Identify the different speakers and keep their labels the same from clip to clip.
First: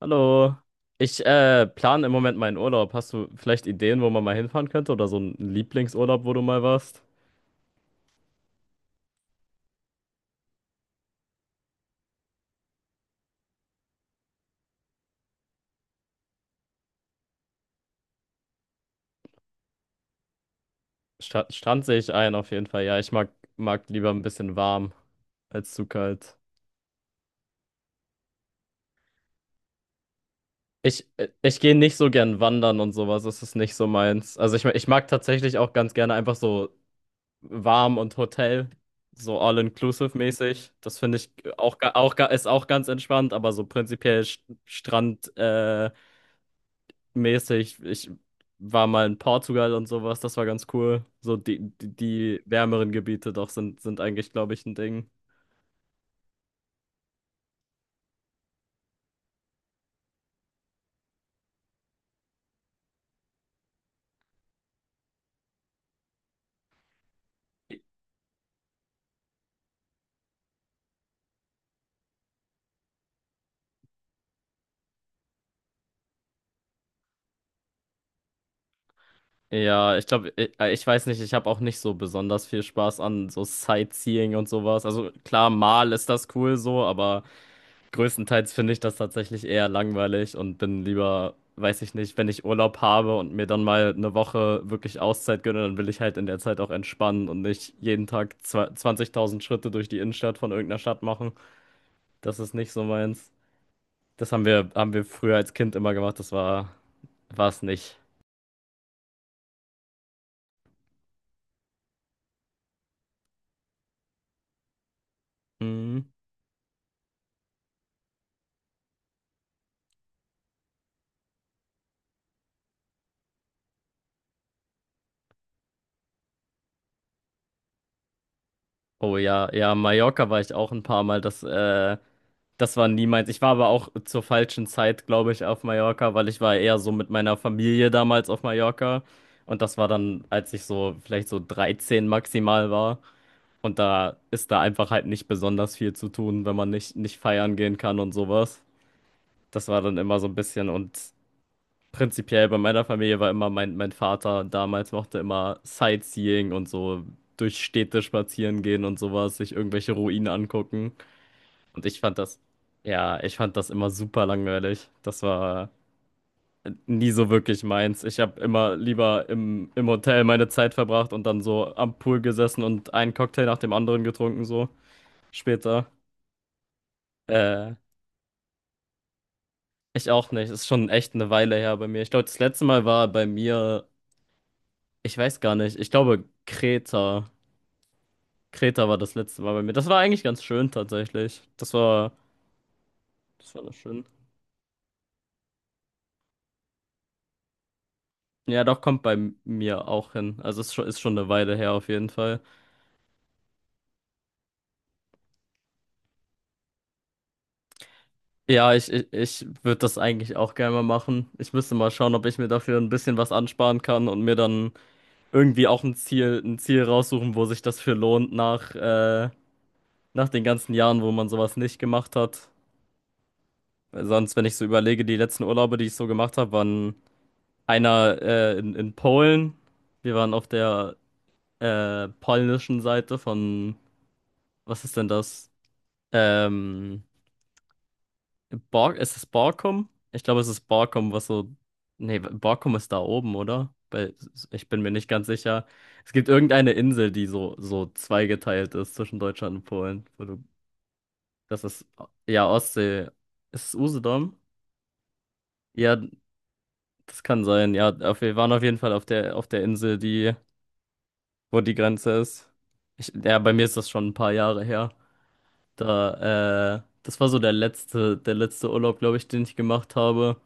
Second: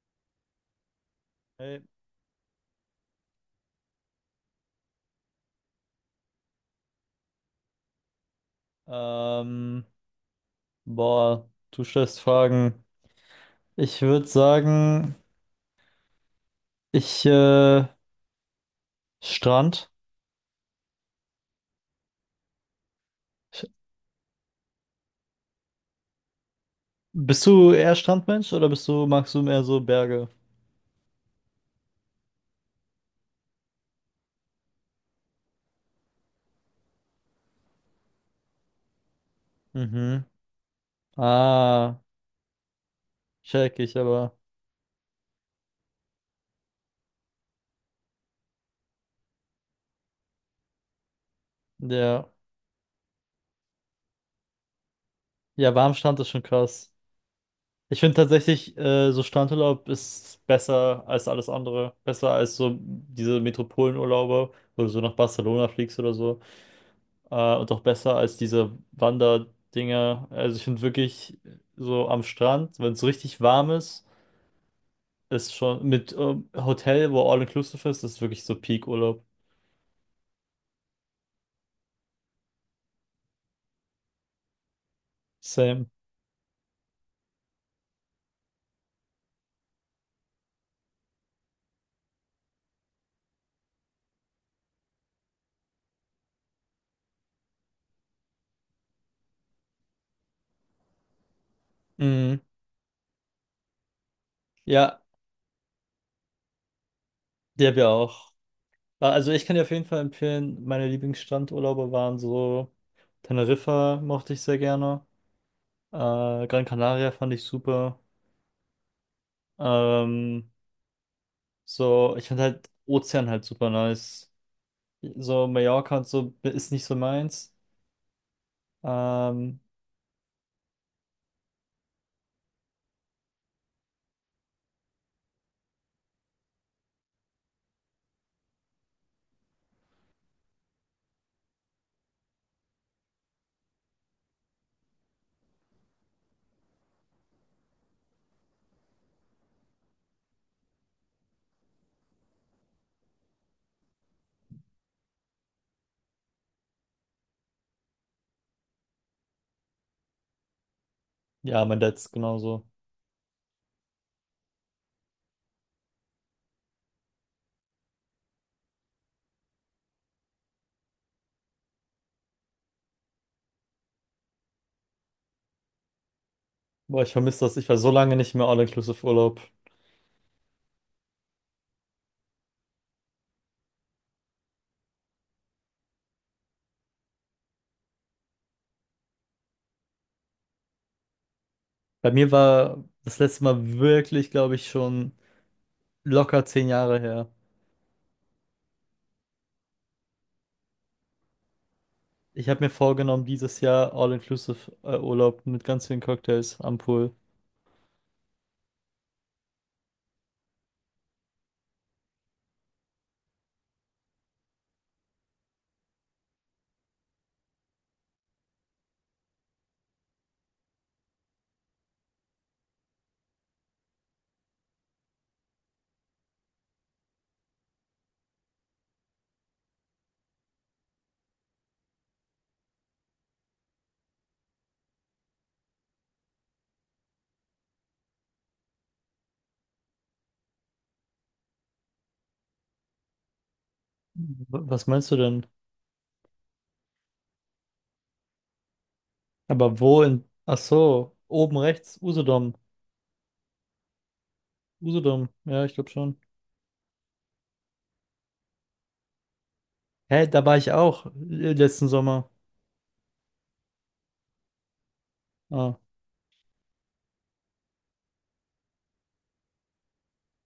Speaker 1: Hallo. Ich
Speaker 2: Hey,
Speaker 1: plane im Moment meinen Urlaub. Hast du vielleicht Ideen, wo man mal hinfahren könnte? Oder so einen Lieblingsurlaub, wo du mal warst?
Speaker 2: ähm, boah, du stellst Fragen. Ich würde sagen, ich, äh, Strand.
Speaker 1: Sta Strand sehe ich ein, auf jeden Fall. Ja, ich mag,
Speaker 2: Ich,
Speaker 1: mag lieber ein bisschen warm als zu kalt.
Speaker 2: Bist du eher Strandmensch oder magst du mehr so Berge?
Speaker 1: Ich gehe nicht so gern wandern und sowas. Das ist nicht so meins. Also ich mag tatsächlich auch ganz gerne einfach so warm und Hotel. So
Speaker 2: Mhm.
Speaker 1: all-inclusive-mäßig. Das finde ich auch, ga-
Speaker 2: Ah,
Speaker 1: auch, ga- ist auch ganz entspannt, aber so
Speaker 2: check ich,
Speaker 1: prinzipiell
Speaker 2: aber
Speaker 1: Strand, mäßig. Ich war mal in Portugal und sowas, das war ganz cool. So die, die,
Speaker 2: der,
Speaker 1: die wärmeren Gebiete doch sind eigentlich, glaube ich, ein Ding.
Speaker 2: ja, warm Strand ist schon krass. Ich finde tatsächlich, so Strandurlaub ist besser als alles andere. Besser als so diese Metropolenurlaube, wo du so nach Barcelona fliegst oder so. Und auch besser als diese Wanderdinger. Also ich finde wirklich so am Strand, wenn es richtig warm ist, ist schon mit Hotel, wo all inclusive ist, ist wirklich so Peak-Urlaub.
Speaker 1: Ja, ich glaube, ich weiß nicht, ich habe auch nicht so besonders viel Spaß an so Sightseeing und sowas. Also klar,
Speaker 2: Same.
Speaker 1: mal ist das cool so, aber größtenteils finde ich das tatsächlich eher langweilig und bin lieber, weiß ich nicht, wenn ich Urlaub habe und mir dann mal eine Woche wirklich Auszeit gönne, dann will ich halt in der Zeit auch entspannen und nicht jeden Tag 20.000 Schritte durch die Innenstadt von irgendeiner Stadt machen. Das
Speaker 2: Mhm.
Speaker 1: ist nicht so meins. Das haben wir, haben
Speaker 2: Ja,
Speaker 1: wir früher als Kind immer gemacht, das war es
Speaker 2: die habe ich
Speaker 1: nicht.
Speaker 2: auch. Also ich kann dir auf jeden Fall empfehlen, meine Lieblingsstrandurlaube waren so Teneriffa mochte ich sehr gerne.
Speaker 1: Hm.
Speaker 2: Gran Canaria fand ich super. Ähm, Ich fand halt Ozean halt super nice. So Mallorca und so ist nicht so meins.
Speaker 1: Oh ja,
Speaker 2: Ähm,
Speaker 1: ja, Mallorca war ich auch ein paar Mal. Das war nie meins. Ich war aber auch zur falschen Zeit, glaube ich, auf Mallorca, weil ich war eher so mit meiner Familie damals auf Mallorca. Und das war dann, als ich so vielleicht so 13 maximal war. Und da ist da einfach halt nicht besonders viel zu tun, wenn man nicht feiern gehen kann und sowas. Das war dann immer so ein bisschen und prinzipiell bei meiner Familie war immer mein Vater damals mochte immer Sightseeing und so durch Städte spazieren gehen und sowas, sich irgendwelche Ruinen angucken.
Speaker 2: ja, mein
Speaker 1: Und ich
Speaker 2: Dad's
Speaker 1: fand das,
Speaker 2: genauso.
Speaker 1: ja, ich fand das immer super langweilig. Das war nie so wirklich meins. Ich habe immer lieber im Hotel meine Zeit verbracht und dann so am Pool gesessen und einen Cocktail nach dem anderen getrunken, so später.
Speaker 2: Boah, ich vermisse das. Ich
Speaker 1: Äh,
Speaker 2: war so lange nicht mehr All-Inclusive-Urlaub.
Speaker 1: Ich auch nicht. Ist schon echt eine Weile her bei mir. Ich glaube, das letzte Mal war bei mir, ich weiß gar nicht, ich glaube Kreta. Kreta war das letzte Mal bei mir. Das war eigentlich ganz schön tatsächlich. Das
Speaker 2: Bei
Speaker 1: war,
Speaker 2: mir war das letzte
Speaker 1: das war noch
Speaker 2: Mal
Speaker 1: schön.
Speaker 2: wirklich, glaube ich, schon locker 10 Jahre her.
Speaker 1: Ja, doch kommt bei mir auch hin. Also es ist schon eine Weile her auf jeden Fall.
Speaker 2: Ich habe mir vorgenommen, dieses Jahr All-Inclusive-Urlaub mit ganz vielen Cocktails am Pool.
Speaker 1: Ja, ich würde das eigentlich auch gerne mal machen. Ich müsste mal schauen, ob ich mir dafür ein bisschen was ansparen kann und mir dann irgendwie auch ein Ziel raussuchen, wo sich das für lohnt nach den ganzen Jahren, wo man sowas nicht gemacht hat. Weil sonst, wenn ich so überlege, die letzten Urlaube, die ich so gemacht habe, waren einer in Polen. Wir waren auf der polnischen Seite von, was ist denn das? Ähm, ist es Barcom? Ich glaube, es ist Barcom, was so. Nee, Barcom ist da oben, oder? Weil ich
Speaker 2: W-
Speaker 1: bin
Speaker 2: Was
Speaker 1: mir nicht
Speaker 2: meinst du
Speaker 1: ganz
Speaker 2: denn?
Speaker 1: sicher. Es gibt irgendeine Insel, die so zweigeteilt ist zwischen Deutschland und
Speaker 2: Aber wo
Speaker 1: Polen.
Speaker 2: in... Ach so, oben
Speaker 1: Das ist,
Speaker 2: rechts,
Speaker 1: ja,
Speaker 2: Usedom.
Speaker 1: Ostsee. Ist es Usedom?
Speaker 2: Usedom, ja, ich glaube
Speaker 1: Ja,
Speaker 2: schon.
Speaker 1: das kann sein. Ja, wir waren auf jeden Fall auf der Insel,
Speaker 2: Hä, da war ich auch
Speaker 1: wo die
Speaker 2: letzten
Speaker 1: Grenze
Speaker 2: Sommer.
Speaker 1: ist. Ja, bei mir ist das schon ein paar Jahre her.
Speaker 2: Ah.
Speaker 1: Das war so der letzte Urlaub, glaube ich, den ich gemacht habe.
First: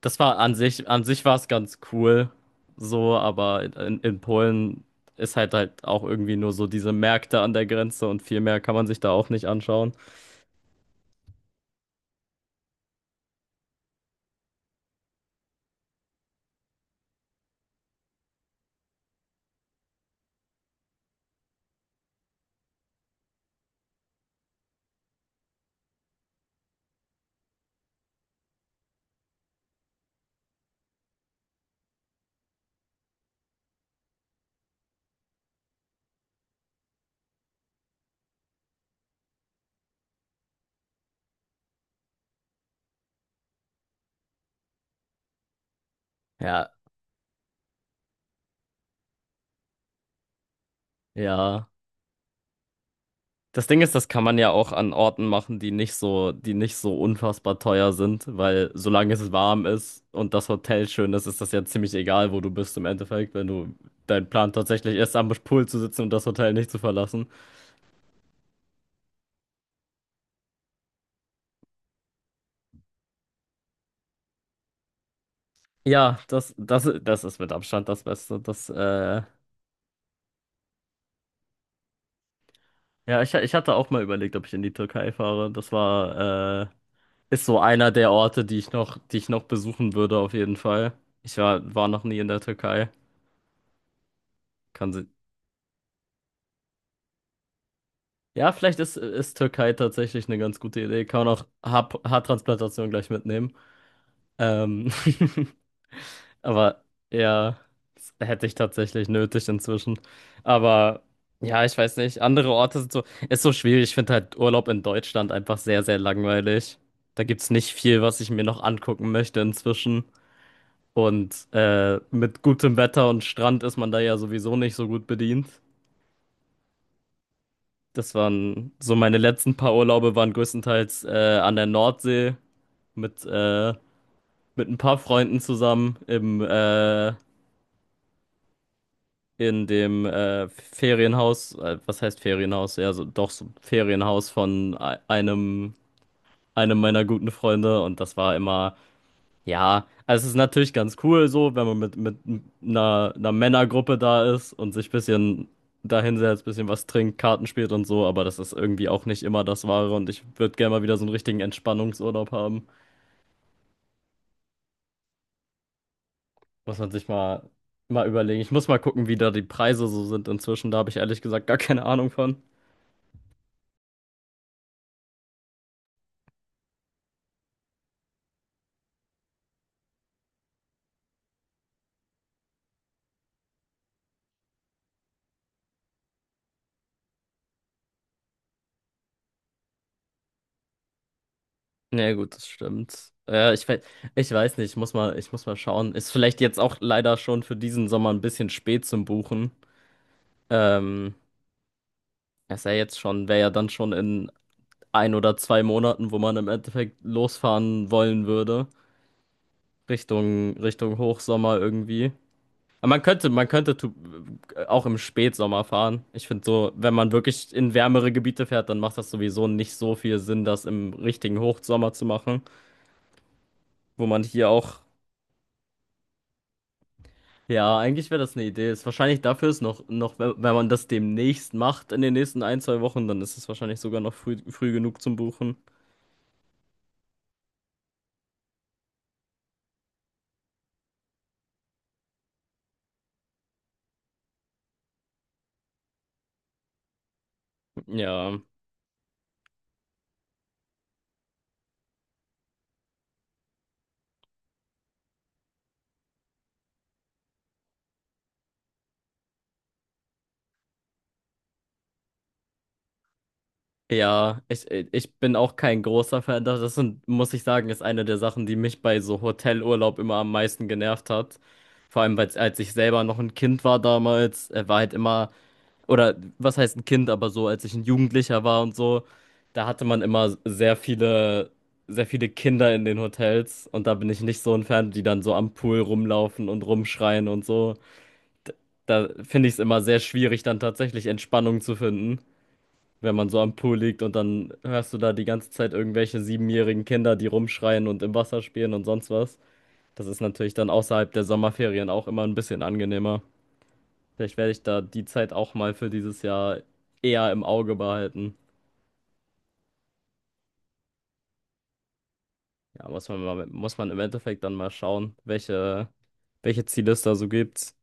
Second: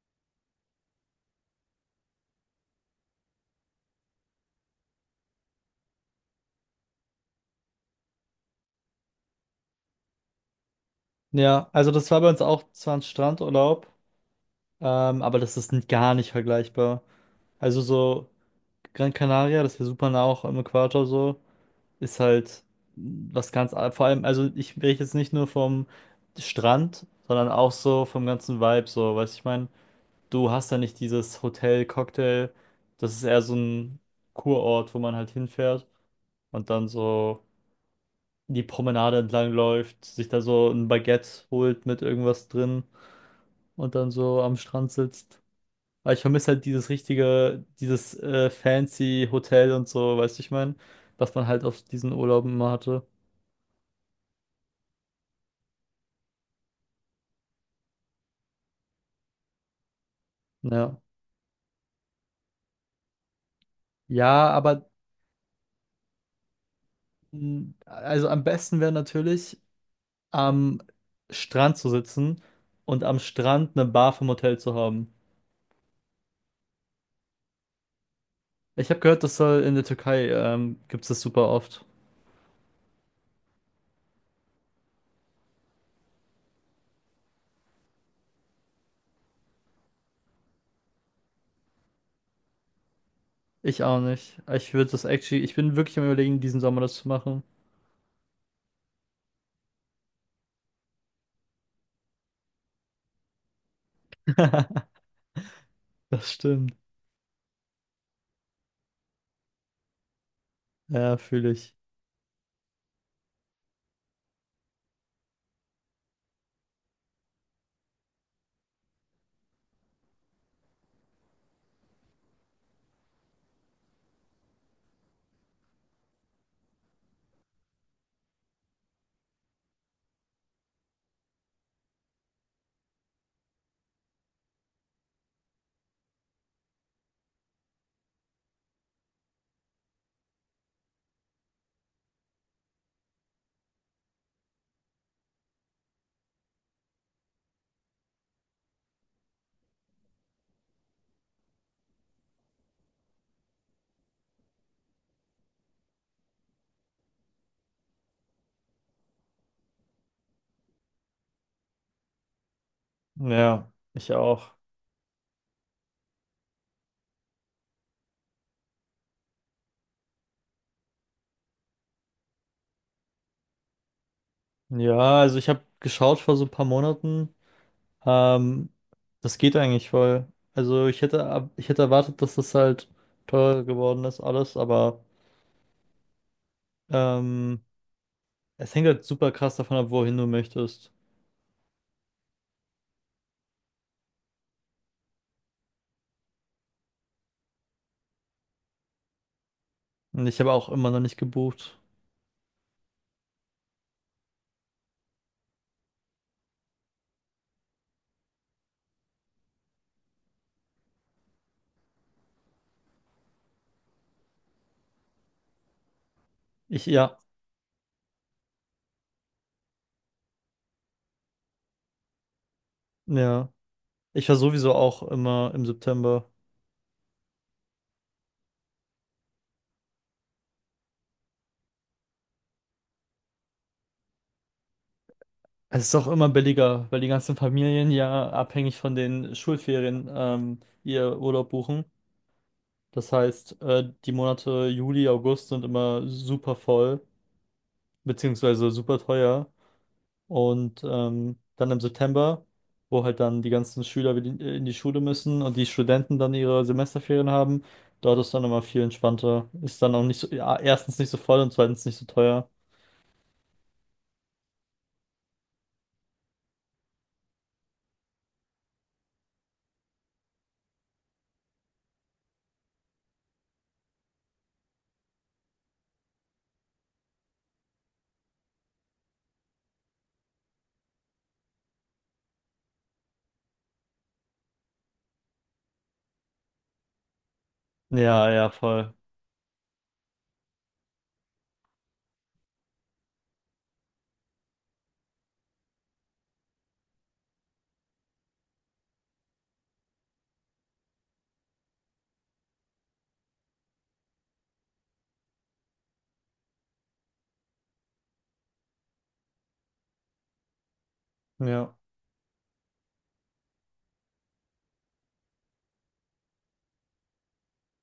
Speaker 1: Das war an sich, An sich war es ganz cool, so, aber in Polen ist halt auch irgendwie nur so diese Märkte an der Grenze und viel mehr kann man sich da auch nicht anschauen.
Speaker 2: Ja, also das war bei uns auch zwar ein Strandurlaub. Aber das ist gar nicht vergleichbar. Also so Gran Canaria, das ist ja super nah auch am Äquator so, ist halt was vor allem, also ich rede jetzt nicht nur vom Strand, sondern auch so vom ganzen Vibe so, weißt du, ich meine, du hast da nicht dieses Hotel, Cocktail, das ist eher so ein Kurort, wo man halt hinfährt und dann so die Promenade entlang läuft, sich da so ein Baguette holt mit irgendwas drin und dann so am Strand sitzt. Aber ich vermisse halt
Speaker 1: Ja,
Speaker 2: dieses richtige, dieses fancy Hotel und so, weißt du, ich meine, was man halt
Speaker 1: ja.
Speaker 2: auf diesen Urlauben immer hatte.
Speaker 1: Das Ding ist, das kann man ja auch an Orten machen, die nicht so unfassbar teuer sind, weil solange es warm ist und das Hotel
Speaker 2: Ja.
Speaker 1: schön ist, ist das ja ziemlich egal, wo du bist im Endeffekt, wenn du dein
Speaker 2: Ja,
Speaker 1: Plan
Speaker 2: aber
Speaker 1: tatsächlich ist, am Pool zu sitzen und das Hotel nicht zu verlassen.
Speaker 2: also am besten wäre natürlich am Strand zu sitzen und am Strand eine Bar vom Hotel zu haben.
Speaker 1: Ja, das ist mit Abstand das Beste.
Speaker 2: Ich habe gehört, das soll in der Türkei gibt es das super oft.
Speaker 1: Ja, ich hatte auch mal überlegt, ob ich in die Türkei fahre. Ist so einer der Orte, die ich noch besuchen würde, auf jeden Fall. Ich war noch nie in der Türkei.
Speaker 2: Ich auch nicht. Ich
Speaker 1: Kann
Speaker 2: würde das
Speaker 1: sie.
Speaker 2: actually, ich bin wirklich am Überlegen, diesen Sommer das zu machen.
Speaker 1: Ja, vielleicht ist Türkei tatsächlich eine ganz gute Idee. Kann man auch Haartransplantation gleich mitnehmen. Ähm.
Speaker 2: Das stimmt.
Speaker 1: Aber ja, das hätte ich tatsächlich nötig inzwischen. Aber
Speaker 2: Ja, fühle
Speaker 1: ja,
Speaker 2: ich.
Speaker 1: ich weiß nicht. Andere Orte sind so, ist so schwierig. Ich finde halt Urlaub in Deutschland einfach sehr, sehr langweilig. Da gibt's nicht viel, was ich mir noch angucken möchte inzwischen. Und mit gutem Wetter und Strand ist man da ja sowieso nicht so gut bedient. Das waren so meine letzten paar Urlaube waren größtenteils an der Nordsee mit, äh, mit ein paar Freunden zusammen im in dem Ferienhaus, was heißt Ferienhaus? Ja, so, doch so Ferienhaus von einem meiner guten Freunde und das war immer, ja, also es ist natürlich ganz cool so, wenn man mit einer Männergruppe da ist und sich ein bisschen dahinsetzt, ein bisschen was trinkt, Karten spielt und so, aber das ist irgendwie auch nicht immer das Wahre und ich würde gerne mal wieder so einen richtigen Entspannungsurlaub haben.
Speaker 2: Ja, ich auch.
Speaker 1: Muss man sich mal überlegen. Ich muss mal gucken, wie da die Preise so sind inzwischen, da habe ich ehrlich gesagt gar keine Ahnung von.
Speaker 2: Ja, also ich habe geschaut vor so ein paar Monaten. Ähm, Das geht eigentlich voll. Also ich hätte, ich hätte erwartet, dass das halt teurer geworden ist, alles, aber ähm, es hängt halt super krass davon ab, wohin du möchtest.
Speaker 1: Ja, gut, das stimmt. Ja, ich weiß nicht, ich muss mal schauen. Ist vielleicht jetzt auch leider schon für diesen Sommer ein bisschen spät zum Buchen.
Speaker 2: Und ich habe auch immer noch
Speaker 1: Ähm,
Speaker 2: nicht gebucht.
Speaker 1: Ist ja jetzt schon, wäre ja dann schon in ein oder zwei Monaten, wo man im Endeffekt losfahren wollen würde. Richtung Hochsommer irgendwie. Aber man könnte auch im Spätsommer fahren. Ich finde so, wenn man
Speaker 2: Ja,
Speaker 1: wirklich in wärmere Gebiete fährt, dann macht das sowieso nicht so viel Sinn, das im richtigen Hochsommer zu machen,
Speaker 2: ja.
Speaker 1: wo man
Speaker 2: Ich war
Speaker 1: hier
Speaker 2: sowieso
Speaker 1: auch.
Speaker 2: auch immer im September.
Speaker 1: Ja, eigentlich wäre das eine Idee. Ist wahrscheinlich dafür ist wenn man das demnächst macht, in den nächsten ein, zwei Wochen, dann ist es wahrscheinlich sogar noch früh genug zum Buchen.
Speaker 2: Es ist auch immer billiger, weil die ganzen Familien ja abhängig von den Schulferien ihr Urlaub buchen. Das heißt, die Monate Juli, August sind immer super voll,
Speaker 1: Ja.
Speaker 2: beziehungsweise super teuer. Und dann im September, wo halt dann die ganzen Schüler wieder in die Schule müssen und die Studenten dann ihre Semesterferien haben, dort ist dann immer viel entspannter. Ist dann auch nicht so, ja, erstens nicht so voll und zweitens nicht so teuer.
Speaker 1: Ja, ich bin auch kein großer Fan. Das ist, und muss ich sagen, ist eine der Sachen, die mich bei so Hotelurlaub immer am meisten genervt hat. Vor allem, weil als ich selber noch ein Kind war damals, war halt immer oder was heißt ein Kind, aber so, als ich ein Jugendlicher war und so, da hatte man immer sehr viele Kinder in den Hotels und da bin ich nicht so ein Fan, die dann so am Pool rumlaufen und rumschreien und so.
Speaker 2: Ja, ja,
Speaker 1: D-
Speaker 2: voll.
Speaker 1: Da finde ich es immer sehr schwierig, dann tatsächlich Entspannung zu finden, wenn man so am Pool liegt und dann hörst du da die ganze Zeit irgendwelche siebenjährigen Kinder, die rumschreien und im Wasser spielen und sonst was. Das ist natürlich dann außerhalb der Sommerferien auch immer ein bisschen angenehmer. Vielleicht werde ich da die Zeit auch mal für dieses Jahr eher im Auge behalten.
Speaker 2: Ja.
Speaker 1: Ja, muss man mal, muss man im Endeffekt dann mal schauen, welche Ziele es da so gibt.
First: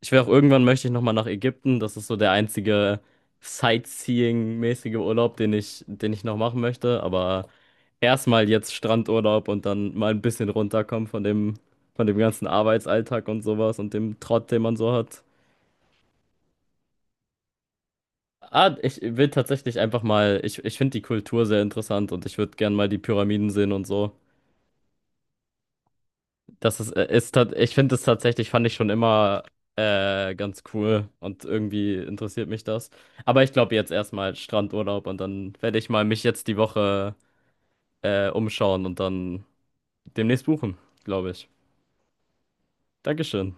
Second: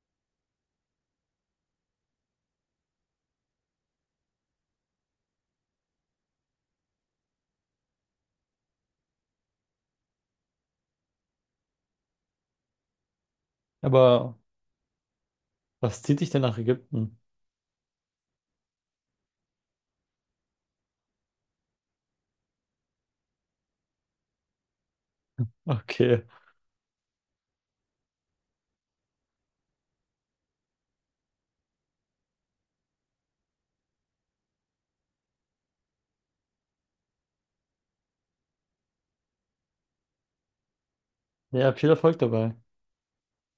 Speaker 1: Ich will auch irgendwann möchte ich nochmal nach Ägypten. Das ist so der einzige sightseeing-mäßige Urlaub, den ich noch machen möchte. Aber erstmal jetzt Strandurlaub und dann mal ein bisschen runterkommen von dem ganzen Arbeitsalltag und sowas und dem
Speaker 2: Aber
Speaker 1: Trott, den man so hat.
Speaker 2: was zieht dich denn nach Ägypten?
Speaker 1: Ah, ich will tatsächlich einfach mal, ich finde die Kultur sehr interessant und ich würde gern mal die Pyramiden sehen und so.
Speaker 2: Okay.
Speaker 1: Das ist, ist tat- Ich finde es tatsächlich, fand ich schon immer ganz cool und irgendwie interessiert mich das. Aber ich glaube jetzt erstmal Strandurlaub und dann werde ich mal mich jetzt die Woche umschauen und dann demnächst buchen, glaube ich.
Speaker 2: Ja, viel Erfolg dabei.
Speaker 1: Dankeschön.